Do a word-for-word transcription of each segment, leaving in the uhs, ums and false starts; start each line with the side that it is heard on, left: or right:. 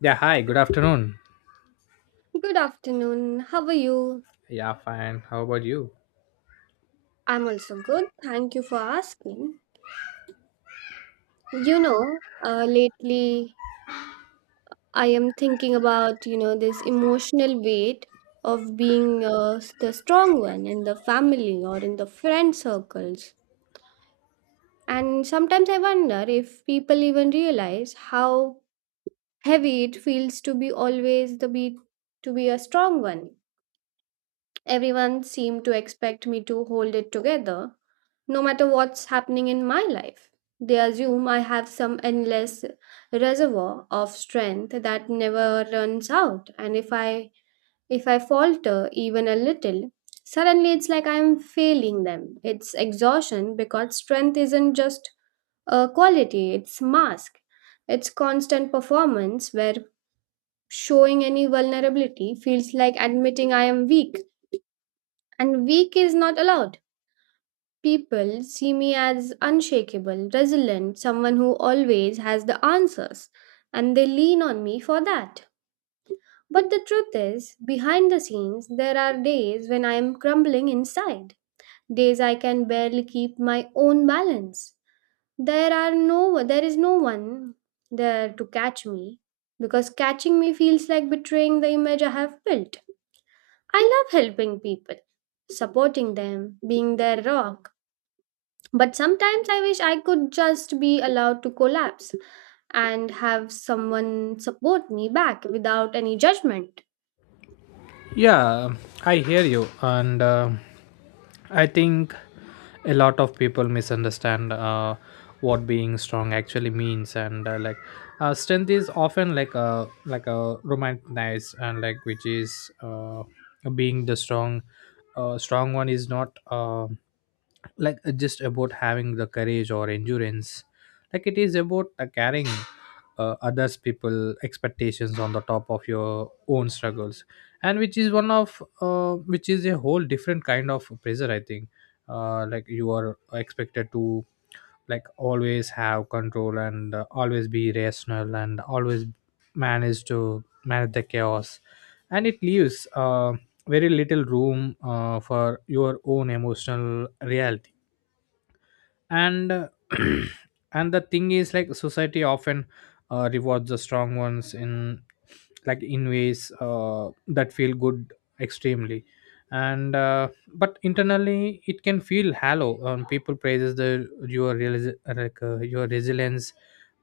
left: Yeah, hi, good afternoon.
right: Good afternoon. How are you?
left: Yeah, fine. How about you?
right: I'm also good. Thank you for asking. You know, uh, lately I am thinking about, you know, this emotional weight of being uh, s- the strong one in the family or in the friend circles. And sometimes I wonder if people even realize how heavy it feels to be always the be to be a strong one. Everyone seemed to expect me to hold it together no matter what's happening in my life. They assume I have some endless reservoir of strength that never runs out. And if I if I falter even a little, suddenly it's like I'm failing them. It's exhaustion because strength isn't just a quality, it's mask. It's constant performance where showing any vulnerability feels like admitting I am weak. And weak is not allowed. People see me as unshakable, resilient, someone who always has the answers, and they lean on me for that. But the truth is, behind the scenes, there are days when I am crumbling inside, days I can barely keep my own balance. There are no there is no one there to catch me because catching me feels like betraying the image I have built. I love helping people, supporting them, being their rock, but sometimes I wish I could just be allowed to collapse and have someone support me back without any judgment.
left: Yeah, I hear you. And uh, I think a lot of people misunderstand uh, what being strong actually means. And uh, like, uh, strength is often like a like a romanticized and like which is uh, being the strong uh, strong one is not. Uh, like uh, just about having the courage or endurance, like it is about uh, carrying uh, others people expectations on the top of your own struggles, and which is one of uh, which is a whole different kind of pressure I think. Uh, like you are expected to like always have control, and uh, always be rational and always manage to manage the chaos, and it leaves uh, very little room uh, for your own emotional reality and uh, and the thing is like society often uh, rewards the strong ones in like in ways uh, that feel good extremely, and uh, but internally it can feel hollow. Um, people praises the your realis- like, uh, your resilience,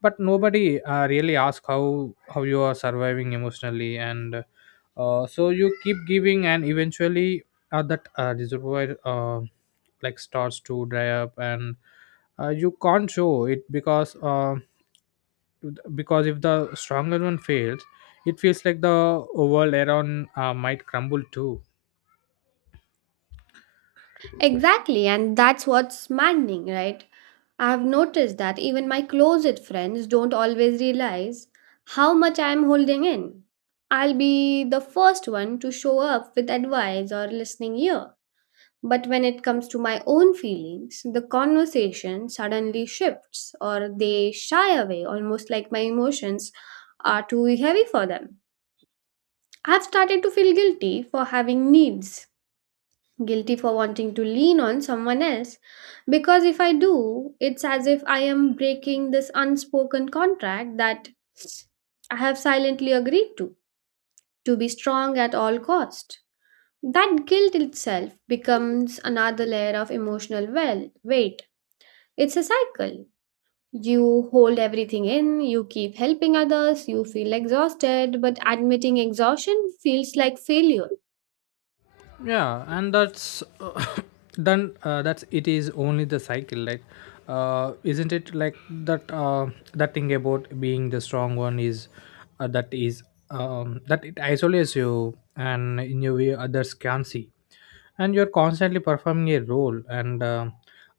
left: but nobody uh, really asks how how you are surviving emotionally, and uh, so you keep giving, and eventually uh, that uh, reservoir uh, like starts to dry up, and uh, you can't show it because uh, because if the stronger one fails, it feels like the world around uh, might crumble too.
right: Exactly, and that's what's maddening, right? I've noticed that even my closet friends don't always realize how much I'm holding in. I'll be the first one to show up with advice or listening ear. But when it comes to my own feelings, the conversation suddenly shifts or they shy away, almost like my emotions are too heavy for them. I've started to feel guilty for having needs, guilty for wanting to lean on someone else, because if I do, it's as if I am breaking this unspoken contract that I have silently agreed to to be strong at all cost. That guilt itself becomes another layer of emotional well weight. It's a cycle. You hold everything in, you keep helping others, you feel exhausted, but admitting exhaustion feels like failure.
left: Yeah, and that's uh, done uh, that's it is only the cycle, like uh, isn't it like that uh, that thing about being the strong one is uh, that is um, that it isolates you and in your way others can not see, and you're constantly performing a role, and uh,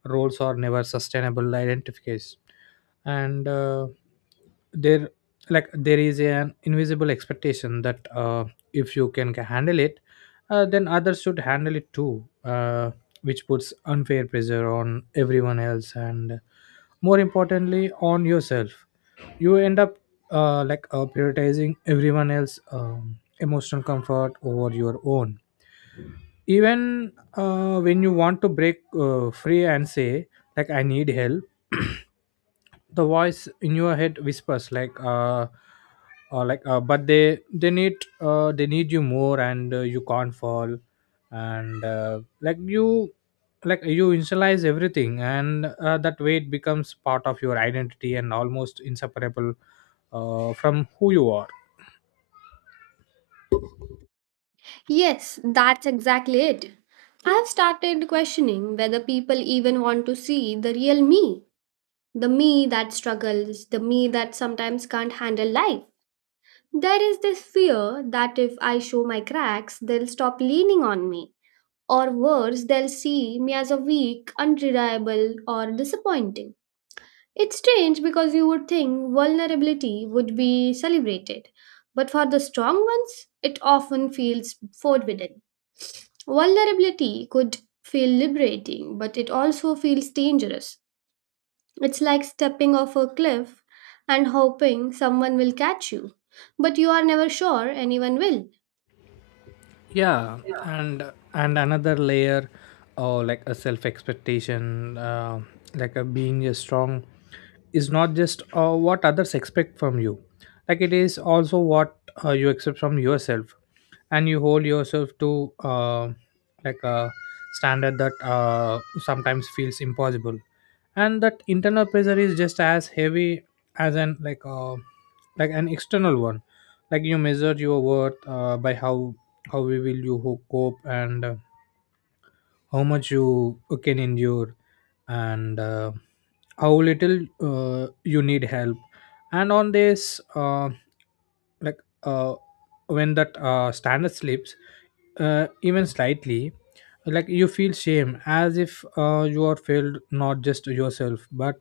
left: roles are never sustainable identifiers, and uh, there like there is an invisible expectation that uh, if you can ca- handle it, uh, then others should handle it too, uh, which puts unfair pressure on everyone else and more importantly on yourself. You end up uh, like uh, prioritizing everyone else um, emotional comfort over your own, even uh, when you want to break uh, free and say like I need help. The voice in your head whispers like uh, uh like uh, but they they need uh they need you more, and uh, you can't fall, and uh, like you like you initialize everything, and uh, that weight becomes part of your identity and almost inseparable uh, from who you are.
right: Yes, that's exactly it. I've started questioning whether people even want to see the real me, the me that struggles, the me that sometimes can't handle life. There is this fear that if I show my cracks, they'll stop leaning on me, or worse, they'll see me as a weak, unreliable, or disappointing. It's strange because you would think vulnerability would be celebrated, but for the strong ones, it often feels forbidden. Vulnerability could feel liberating, but it also feels dangerous. It's like stepping off a cliff and hoping someone will catch you, but you are never sure anyone will.
left: Yeah, and and another layer or like a self expectation. Uh, like a being a strong is not just uh, what others expect from you, like it is also what uh, you accept from yourself, and you hold yourself to uh, like a standard that uh, sometimes feels impossible, and that internal pressure is just as heavy as an like uh, like an external one. Like you measure your worth uh, by how how we will you ho- cope, and uh, how much you uh, can endure, and uh, how little uh, you need help. And on this uh, like uh, when that uh, standard slips uh, even slightly, like you feel shame as if uh, you are failed not just yourself but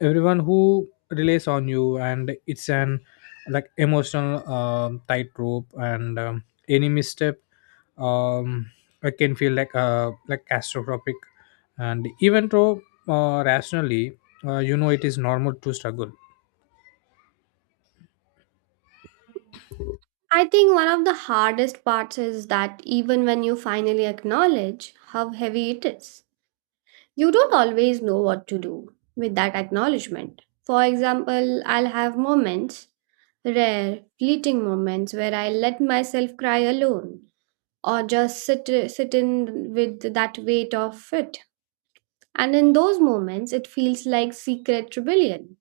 left: everyone who relies on you, and it's an like emotional um, tightrope, and um, any misstep um, I can feel like uh, like catastrophic, and even though uh, rationally uh, you know it is normal to struggle.
right: I think one of the hardest parts is that even when you finally acknowledge how heavy it is, you don't always know what to do with that acknowledgement. For example, I'll have moments, rare, fleeting moments, where I let myself cry alone or just sit, sit in with that weight of it. And in those moments, it feels like secret rebellion,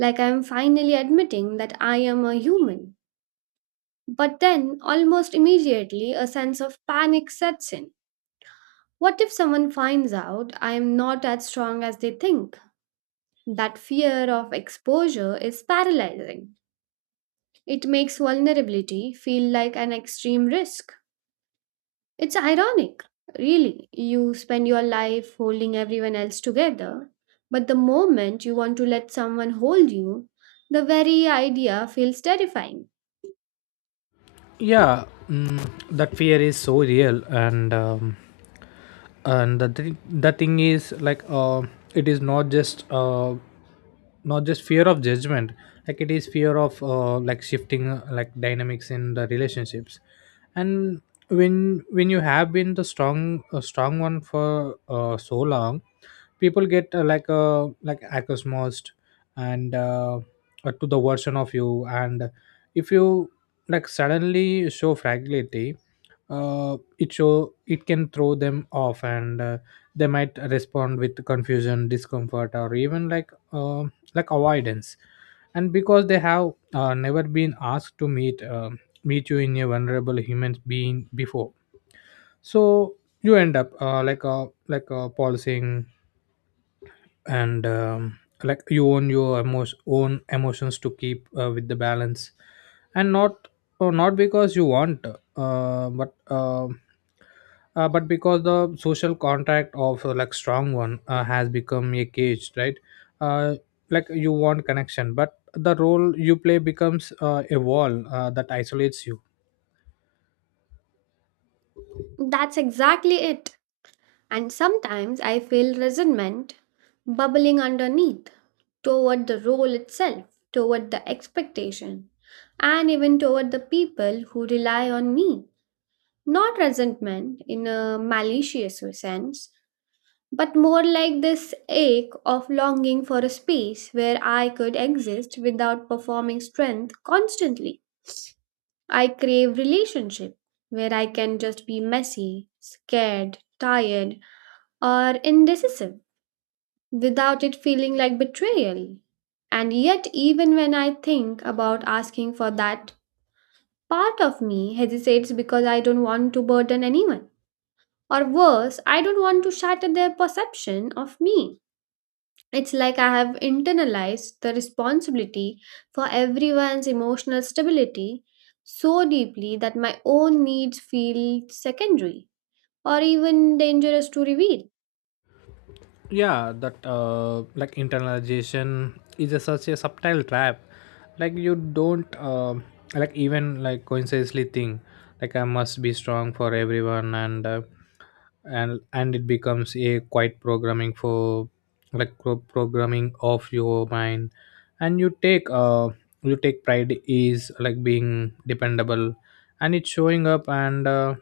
right: like I'm finally admitting that I am a human. But then, almost immediately, a sense of panic sets in. What if someone finds out I am not as strong as they think? That fear of exposure is paralyzing. It makes vulnerability feel like an extreme risk. It's ironic, really. You spend your life holding everyone else together, but the moment you want to let someone hold you, the very idea feels terrifying.
left: Yeah. Mm, that fear is so real, and um, and the, thing the thing is like uh, it is not just uh, not just fear of judgment, like it is fear of uh, like shifting uh, like dynamics in the relationships, and when when you have been the strong a strong one for uh, so long, people get uh, like uh, like accustomed and uh, uh, to the version of you, and if you like suddenly show fragility, uh, it show it can throw them off, and uh, they might respond with confusion, discomfort, or even like uh, like avoidance, and because they have uh, never been asked to meet uh, meet you in a vulnerable human being before. So you end up uh, like a like a policing, and um, like you own your emo- own emotions to keep uh, with the balance, and not or not because you want, uh, but um uh, but because the social contract of uh, like strong one uh, has become a cage, right? uh, like you want connection, but the role you play becomes uh, a wall uh, that isolates you.
right: That's exactly it. And sometimes I feel resentment bubbling underneath toward the role itself, toward the expectation, and even toward the people who rely on me. Not resentment in a malicious sense, but more like this ache of longing for a space where I could exist without performing strength constantly. I crave relationship where I can just be messy, scared, tired, or indecisive without it feeling like betrayal. And yet, even when I think about asking for that, part of me hesitates because I don't want to burden anyone. Or worse, I don't want to shatter their perception of me. It's like I have internalized the responsibility for everyone's emotional stability so deeply that my own needs feel secondary or even dangerous to reveal.
left: Yeah, that uh, like internalization is a such a subtle trap. Like you don't uh, like even like coincidentally think like I must be strong for everyone, and uh, and and it becomes a quite programming for like pro- programming of your mind. And you take uh you take pride is like being dependable, and it's showing up, and uh,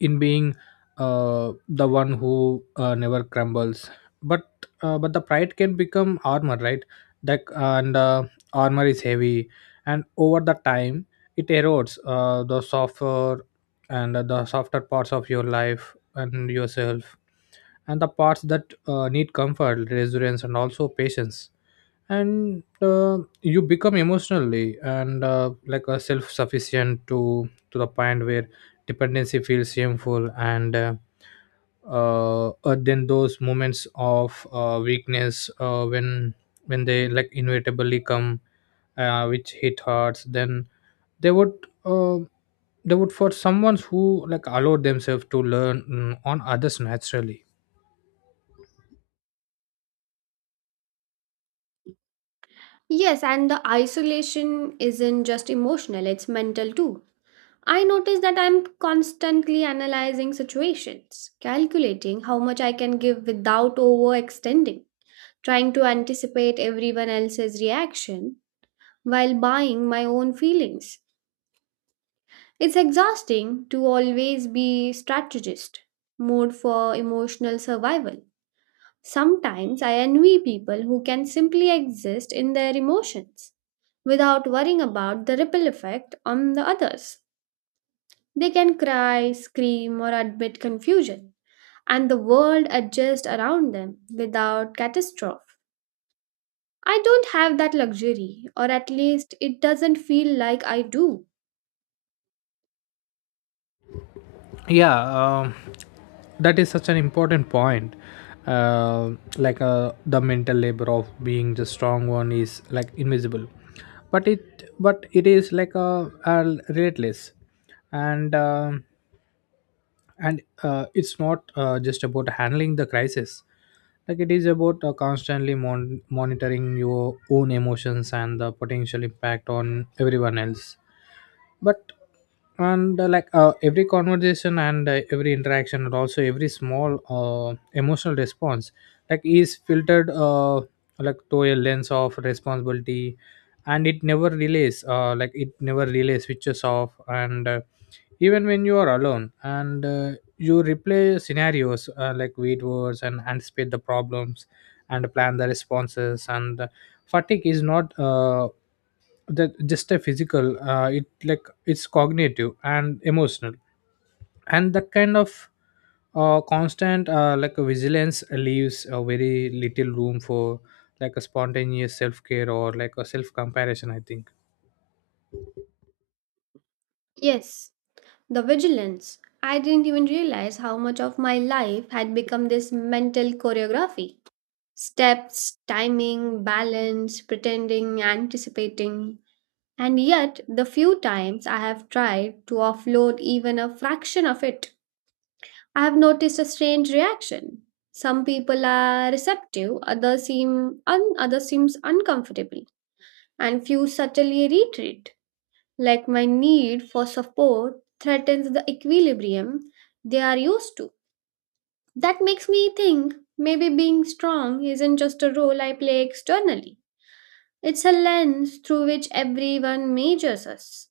left: in being uh, the one who uh, never crumbles, but uh, but the pride can become armor, right? that uh, and uh, Armor is heavy, and over the time it erodes uh, the softer and the softer parts of your life and yourself, and the parts that uh, need comfort, resilience, and also patience, and uh, you become emotionally and uh, like a self-sufficient to to the point where dependency feels shameful, and uh, uh, uh, then those moments of uh, weakness uh, when when they like inevitably come, uh, which hit hearts, then they would uh, they would for someone who like allow themselves to learn mm, on others naturally.
right: Yes, and the isolation isn't just emotional, it's mental too. I notice that I'm constantly analyzing situations, calculating how much I can give without overextending, trying to anticipate everyone else's reaction while buying my own feelings. It's exhausting to always be strategist, mode for emotional survival. Sometimes I envy people who can simply exist in their emotions without worrying about the ripple effect on the others. They can cry, scream, or admit confusion, and the world adjusts around them without catastrophe. I don't have that luxury, or at least it doesn't feel like I do.
left: Yeah. Um that is such an important point. uh, like uh, the mental labor of being the strong one is like invisible, but it but it is like a, a relentless, and um and uh, it's not uh, just about handling the crisis, like it is about uh, constantly mon- monitoring your own emotions and the potential impact on everyone else, but and uh, like uh, every conversation, and uh, every interaction, and also every small uh, emotional response like is filtered uh, like to a lens of responsibility, and it never relays uh, like it never relays switches off, and uh, even when you are alone, and uh, you replay scenarios uh, like wait words, and anticipate the problems, and plan the responses, and fatigue is not uh, the, just a physical, uh, it like it's cognitive and emotional, and that kind of uh, constant uh, like a vigilance leaves a very little room for like a spontaneous self-care or like a self-comparison I think.
right: Yes, the vigilance. I didn't even realize how much of my life had become this mental choreography. Steps, timing, balance, pretending, anticipating. And yet, the few times I have tried to offload even a fraction of it, I've noticed a strange reaction. Some people are receptive, others seem un- other seems uncomfortable, and few subtly retreat. Like my need for support threatens the equilibrium they are used to. That makes me think maybe being strong isn't just a role I play externally. It's a lens through which everyone measures us.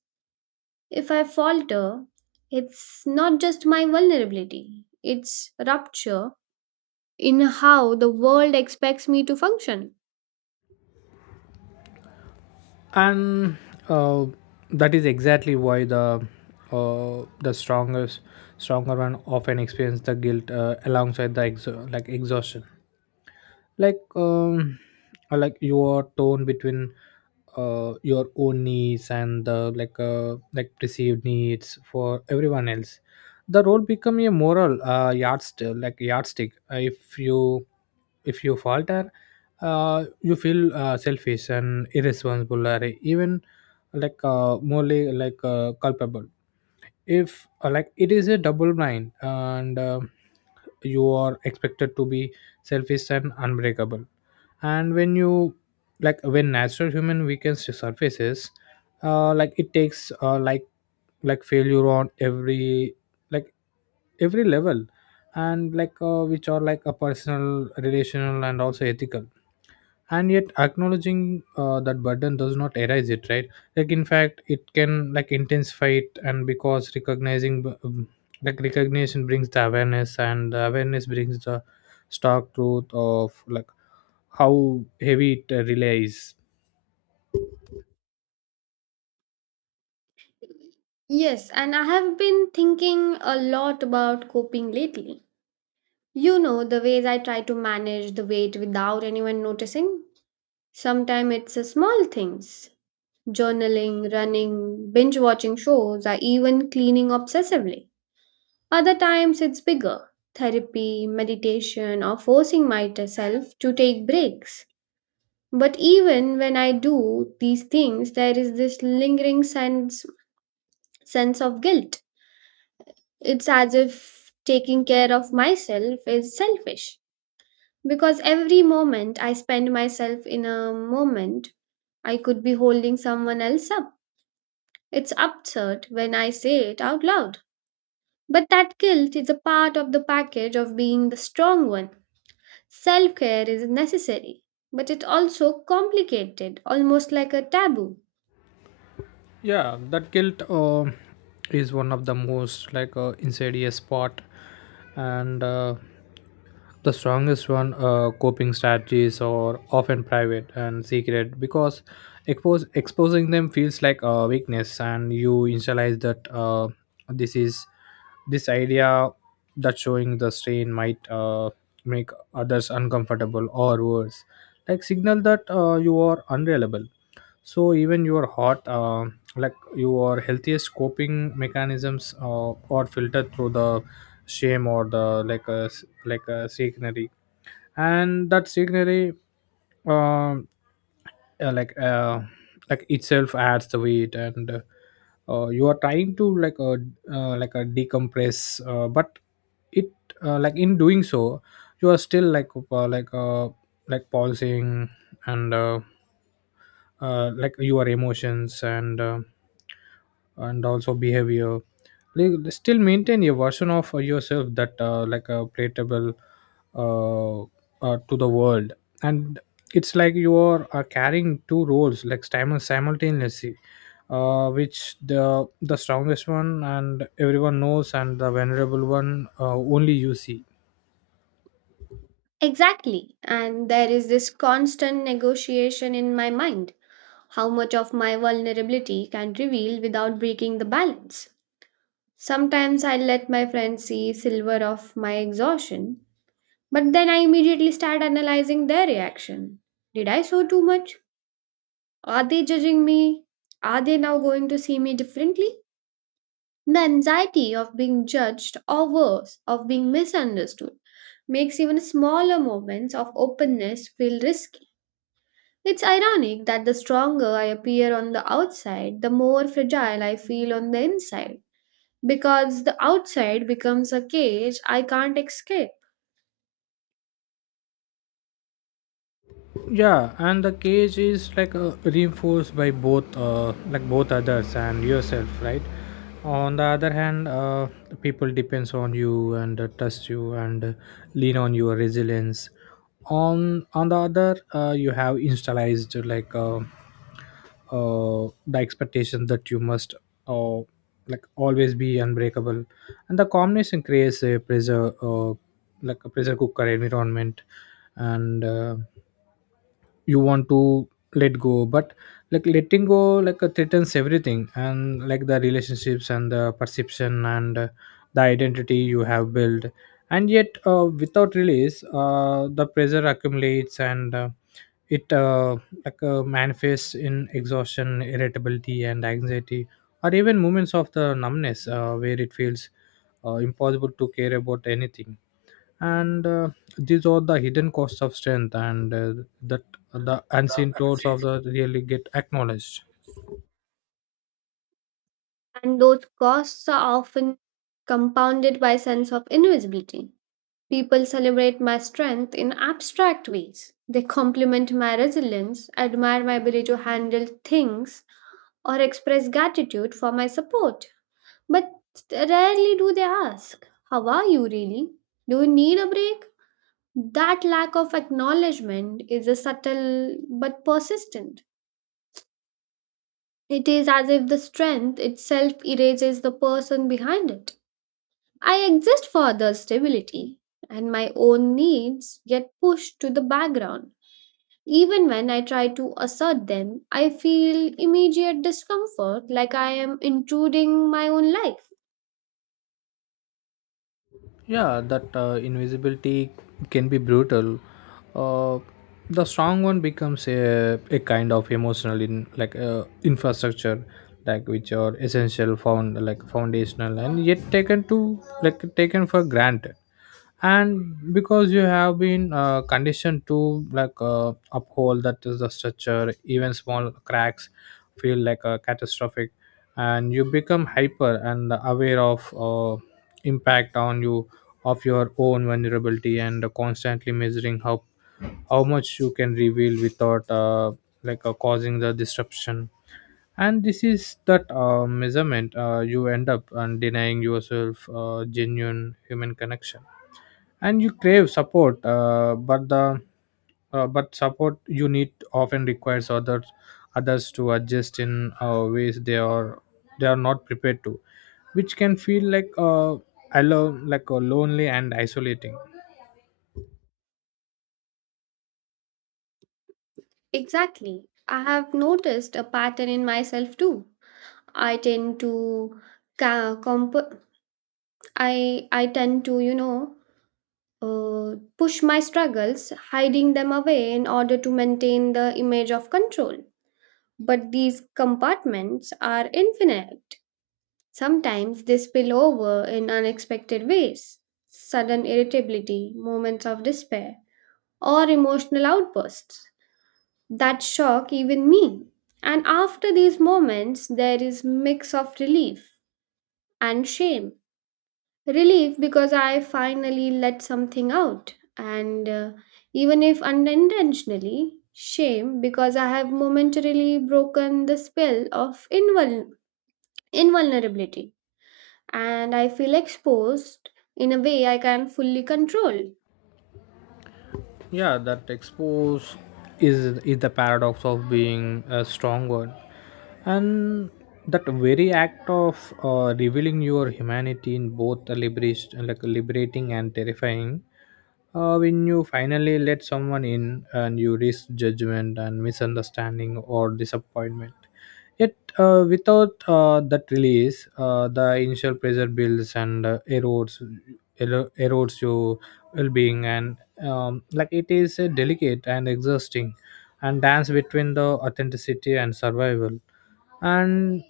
right: If I falter, it's not just my vulnerability, it's rupture in how the world expects me to function.
left: And uh, that is exactly why the uh, the strongest stronger one often experience the guilt uh, alongside the exo- like exhaustion. like um I like your tone between uh your own needs and the like uh like perceived needs for everyone else. The role become a moral uh yardstick, like yardstick. Uh, if you if you falter, uh you feel uh, selfish and irresponsible, or even like uh morally like uh, culpable. If uh, Like it is a double blind, and uh, you are expected to be selfish and unbreakable, and when you like when natural human weakness surfaces, uh like it takes uh like like failure on every like every level, and like uh, which are like a personal, relational, and also ethical, and yet acknowledging uh, that burden does not erase it, right? Like in fact it can like intensify it, and because recognizing b- um, like recognition brings the awareness, and the awareness brings the stark truth of like how heavy it uh, relies.
right: Yes, and I have been thinking a lot about coping lately. You know, the ways I try to manage the weight without anyone noticing. Sometimes it's a small things journaling, running, binge watching shows, or even cleaning obsessively. Other times it's bigger therapy, meditation, or forcing myself to take breaks. But even when I do these things, there is this lingering sense sense of guilt. It's as if taking care of myself is selfish because every moment I spend myself in a moment, I could be holding someone else up. It's absurd when I say it out loud. But that guilt is a part of the package of being the strong one. Self care is necessary, but it also complicated, almost like a taboo.
left: Yeah, that guilt uh, is one of the most like uh, insidious part, and uh, the strongest one uh, coping strategies are often private and secret because expose, exposing them feels like a weakness, and you initialize that uh, this is this idea that showing the strain might uh, make others uncomfortable, or worse, like signal that uh, you are unreliable. So even you are hot uh, like your healthiest coping mechanisms uh, are filtered through the shame or the like a s- like a signary, and that signary um uh, like uh, like itself adds the weight, and uh, uh, you are trying to like a uh, like a decompress, uh, but it uh, like in doing so you are still like uh, like uh, like pausing, and uh, uh, like your emotions, and uh, and also behavior, like, still maintain a version of yourself that uh, like a palatable uh, uh, to the world, and it's like you are uh, carrying two roles like sim- simultaneously, uh, which the the strongest one and everyone knows, and the vulnerable one uh, only you see.
right: Exactly. And there is this constant negotiation in my mind. How much of my vulnerability can reveal without breaking the balance? Sometimes I let my friends see silver of my exhaustion, but then I immediately start analyzing their reaction. Did I show too much? Are they judging me? Are they now going to see me differently? The anxiety of being judged or worse, of being misunderstood, makes even smaller moments of openness feel risky. It's ironic that the stronger I appear on the outside, the more fragile I feel on the inside, because the outside becomes a cage I can't escape,
left: Yeah, and the cage is like uh, reinforced by both uh, like both others and yourself, right? On the other hand, uh, people depends on you, and uh, trust you, and uh, lean on your resilience. On on the other, uh, you have installed like uh, uh, the expectation that you must uh, like always be unbreakable, and The combination creates a pressure, uh, like a pressure cooker environment. And uh, You want to let go, but like letting go, like uh, threatens everything, and like the relationships and the perception and uh, the identity you have built. And yet, uh, without release, uh, the pressure accumulates, and uh, it uh, like uh, manifests in exhaustion, irritability and anxiety, or even moments of the numbness uh, where it feels uh, impossible to care about anything. And uh, These are the hidden costs of strength, and uh, that the unseen tolls of the really get acknowledged.
right: and those costs are often compounded by sense of invisibility. People celebrate my strength in abstract ways. They compliment my resilience, admire my ability to handle things, or express gratitude for my support. But rarely do they ask, how are you really? Do you need a break? That lack of acknowledgement is a subtle but persistent. It is as if the strength itself erases the person behind it. I exist for others' stability and my own needs get pushed to the background. Even when I try to assert them, I feel immediate discomfort like I am intruding my own life.
left: Yeah, that uh, invisibility can be brutal. Uh, the strong one becomes a, a kind of emotional in like uh, infrastructure, like which are essential, found like foundational, and yet taken to like taken for granted. And because you have been uh, conditioned to like uh, uphold that is the structure, even small cracks feel like a catastrophic. And you become hyper and aware of uh, impact on you, of your own vulnerability, and constantly measuring how how much you can reveal without uh, like uh, causing the disruption. And this is that uh, measurement, uh, you end up and denying yourself uh, genuine human connection. And you crave support, uh, but the uh, but support you need often requires others others to adjust in uh, ways they are they are not prepared to, which can feel like, uh, alone like uh, lonely and isolating.
right: Exactly. I have noticed a pattern in myself too. I tend to ca- comp- I I tend to you know uh, push my struggles, hiding them away in order to maintain the image of control. But these compartments are infinite. Sometimes they spill over in unexpected ways. Sudden irritability, moments of despair, or emotional outbursts that shock even me. And after these moments, there is mix of relief and shame. Relief because I finally let something out, and uh, even if unintentionally, shame because I have momentarily broken the spell of invul- invulnerability and I feel exposed in a way I can fully control.
left: Yeah, that expose is is the paradox of being a strong word, and that very act of uh, revealing your humanity in both a liberation, like liberating and terrifying. Uh, when you finally let someone in, and you risk judgment and misunderstanding or disappointment. Yet, uh, without uh, that release, uh, the initial pressure builds and uh, erodes, ero- erodes your well-being. And um, like it is a delicate and exhausting and dance between the authenticity and survival. and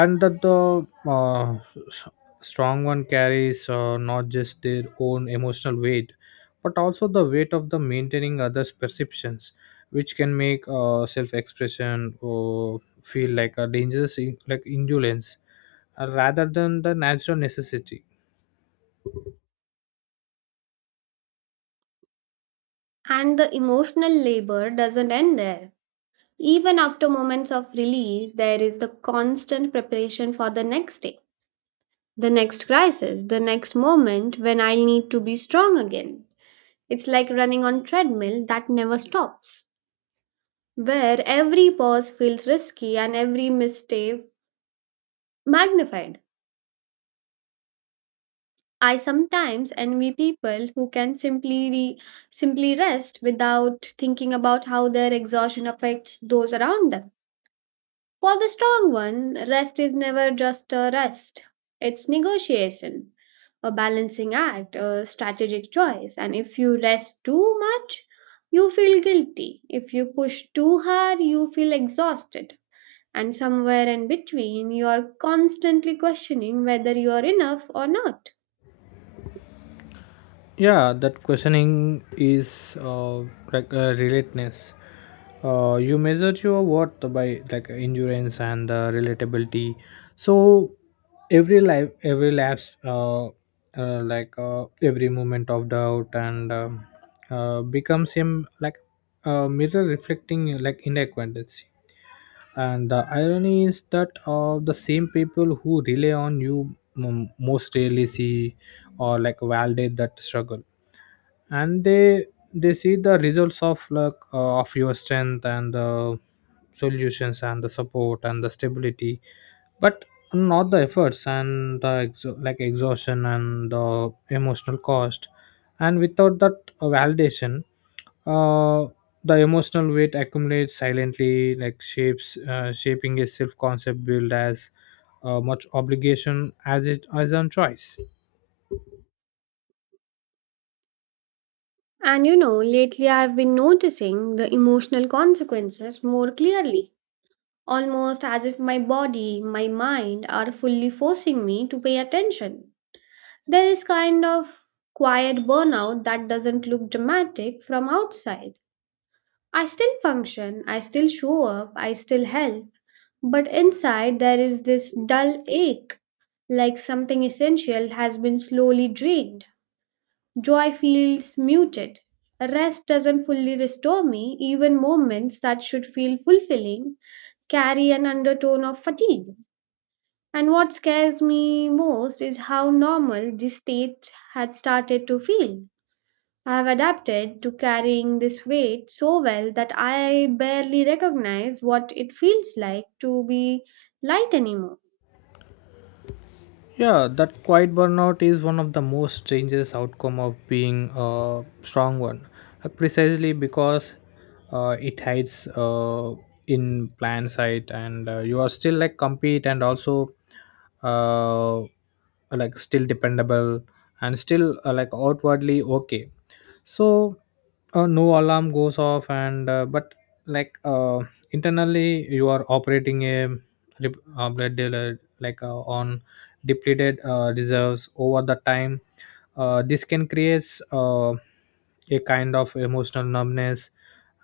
left: and that the uh, s- strong one carries, uh, not just their own emotional weight, but also the weight of the maintaining others perceptions, which can make uh, self-expression or feel like a dangerous in- like indulgence, uh, rather than the natural necessity.
right: And the emotional labor doesn't end there. Even after moments of release, there is the constant preparation for the next day, the next crisis, the next moment when I need to be strong again. It's like running on treadmill that never stops, where every pause feels risky and every mistake magnified. I sometimes envy people who can simply re- simply rest without thinking about how their exhaustion affects those around them. For the strong one, rest is never just a rest. It's negotiation, a balancing act, a strategic choice. And if you rest too much, you feel guilty. If you push too hard, you feel exhausted. And somewhere in between, you are constantly questioning whether you are enough or not.
left: Yeah, that questioning is, uh, like uh, relatedness. Uh, you measure your worth by like endurance and uh, relatability. So every life, every lapse, uh, uh, like uh, every moment of doubt and um, uh, becomes him like a mirror reflecting like inadequacy. And the irony is that, uh, the same people who rely on you m- most rarely see or like validate that struggle. And they they see the results of like uh, of your strength and the solutions and the support and the stability, but not the efforts and the exo- like exhaustion and the emotional cost. And without that uh, validation, uh, the emotional weight accumulates silently, like shapes, uh, shaping a self concept built as uh, much obligation as it as on choice.
right: And you know, lately I've been noticing the emotional consequences more clearly, almost as if my body, my mind are fully forcing me to pay attention. There is kind of quiet burnout that doesn't look dramatic from outside. I still function, I still show up, I still help, but inside there is this dull ache, like something essential has been slowly drained. Joy feels muted. Rest doesn't fully restore me, even moments that should feel fulfilling carry an undertone of fatigue. And what scares me most is how normal this state had started to feel. I have adapted to carrying this weight so well that I barely recognize what it feels like to be light anymore.
left: Yeah, that quiet burnout is one of the most dangerous outcome of being a strong one, Uh, precisely because uh, it hides uh, in plain sight, and uh, you are still like compete, and also uh, like still dependable, and still uh, like outwardly okay. So, uh, no alarm goes off, and uh, but like uh, internally you are operating a rep- uh, blood dealer like uh, on depleted uh, reserves over the time. Uh, this can create uh, a kind of emotional numbness,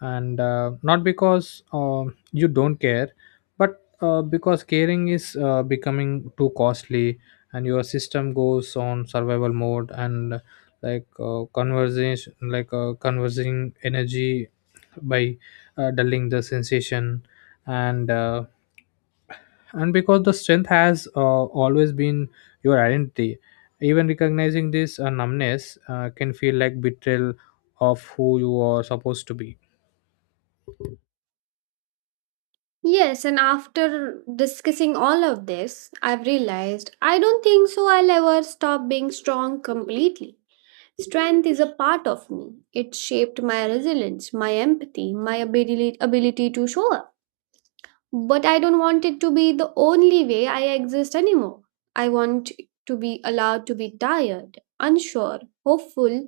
left: and uh, not because uh, you don't care, but uh, because caring is, uh, becoming too costly, and your system goes on survival mode, and like uh, conversation, like uh, conversing energy by uh, dulling the sensation. And. Uh, and because the strength has uh, always been your identity, even recognizing this uh, numbness uh, can feel like betrayal of who you are supposed to be.
right: Yes, and after discussing all of this, I've realized I don't think so I'll ever stop being strong completely. Strength is a part of me. It shaped my resilience, my empathy, my abili- ability to show up. But I don't want it to be the only way I exist anymore. I want to be allowed to be tired, unsure, hopeful,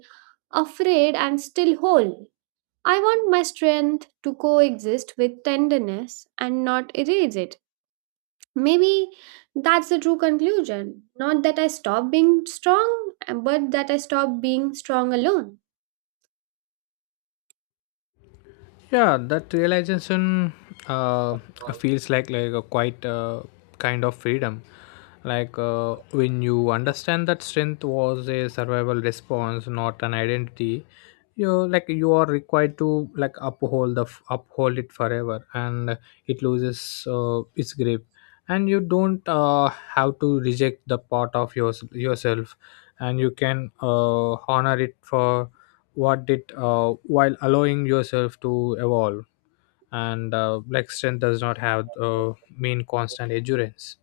right: afraid, and still whole. I want my strength to coexist with tenderness and not erase it. Maybe that's the true conclusion. Not that I stop being strong, but that I stop being strong alone.
left: Yeah, that realization uh, feels like like a quite, uh, kind of freedom. Like uh, when you understand that strength was a survival response, not an identity. You like you are required to like uphold the f- uphold it forever, and it loses uh, its grip. And you don't uh, have to reject the part of yours yourself, and you can uh, honor it for what did, uh, while allowing yourself to evolve. And uh, like strength does not have uh, mean constant endurance.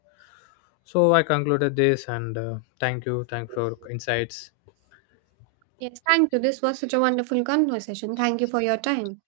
left: So I concluded this, and uh, thank you thank you for your insights.
right: Yes, thank you. This was such a wonderful conversation. Thank you for your time.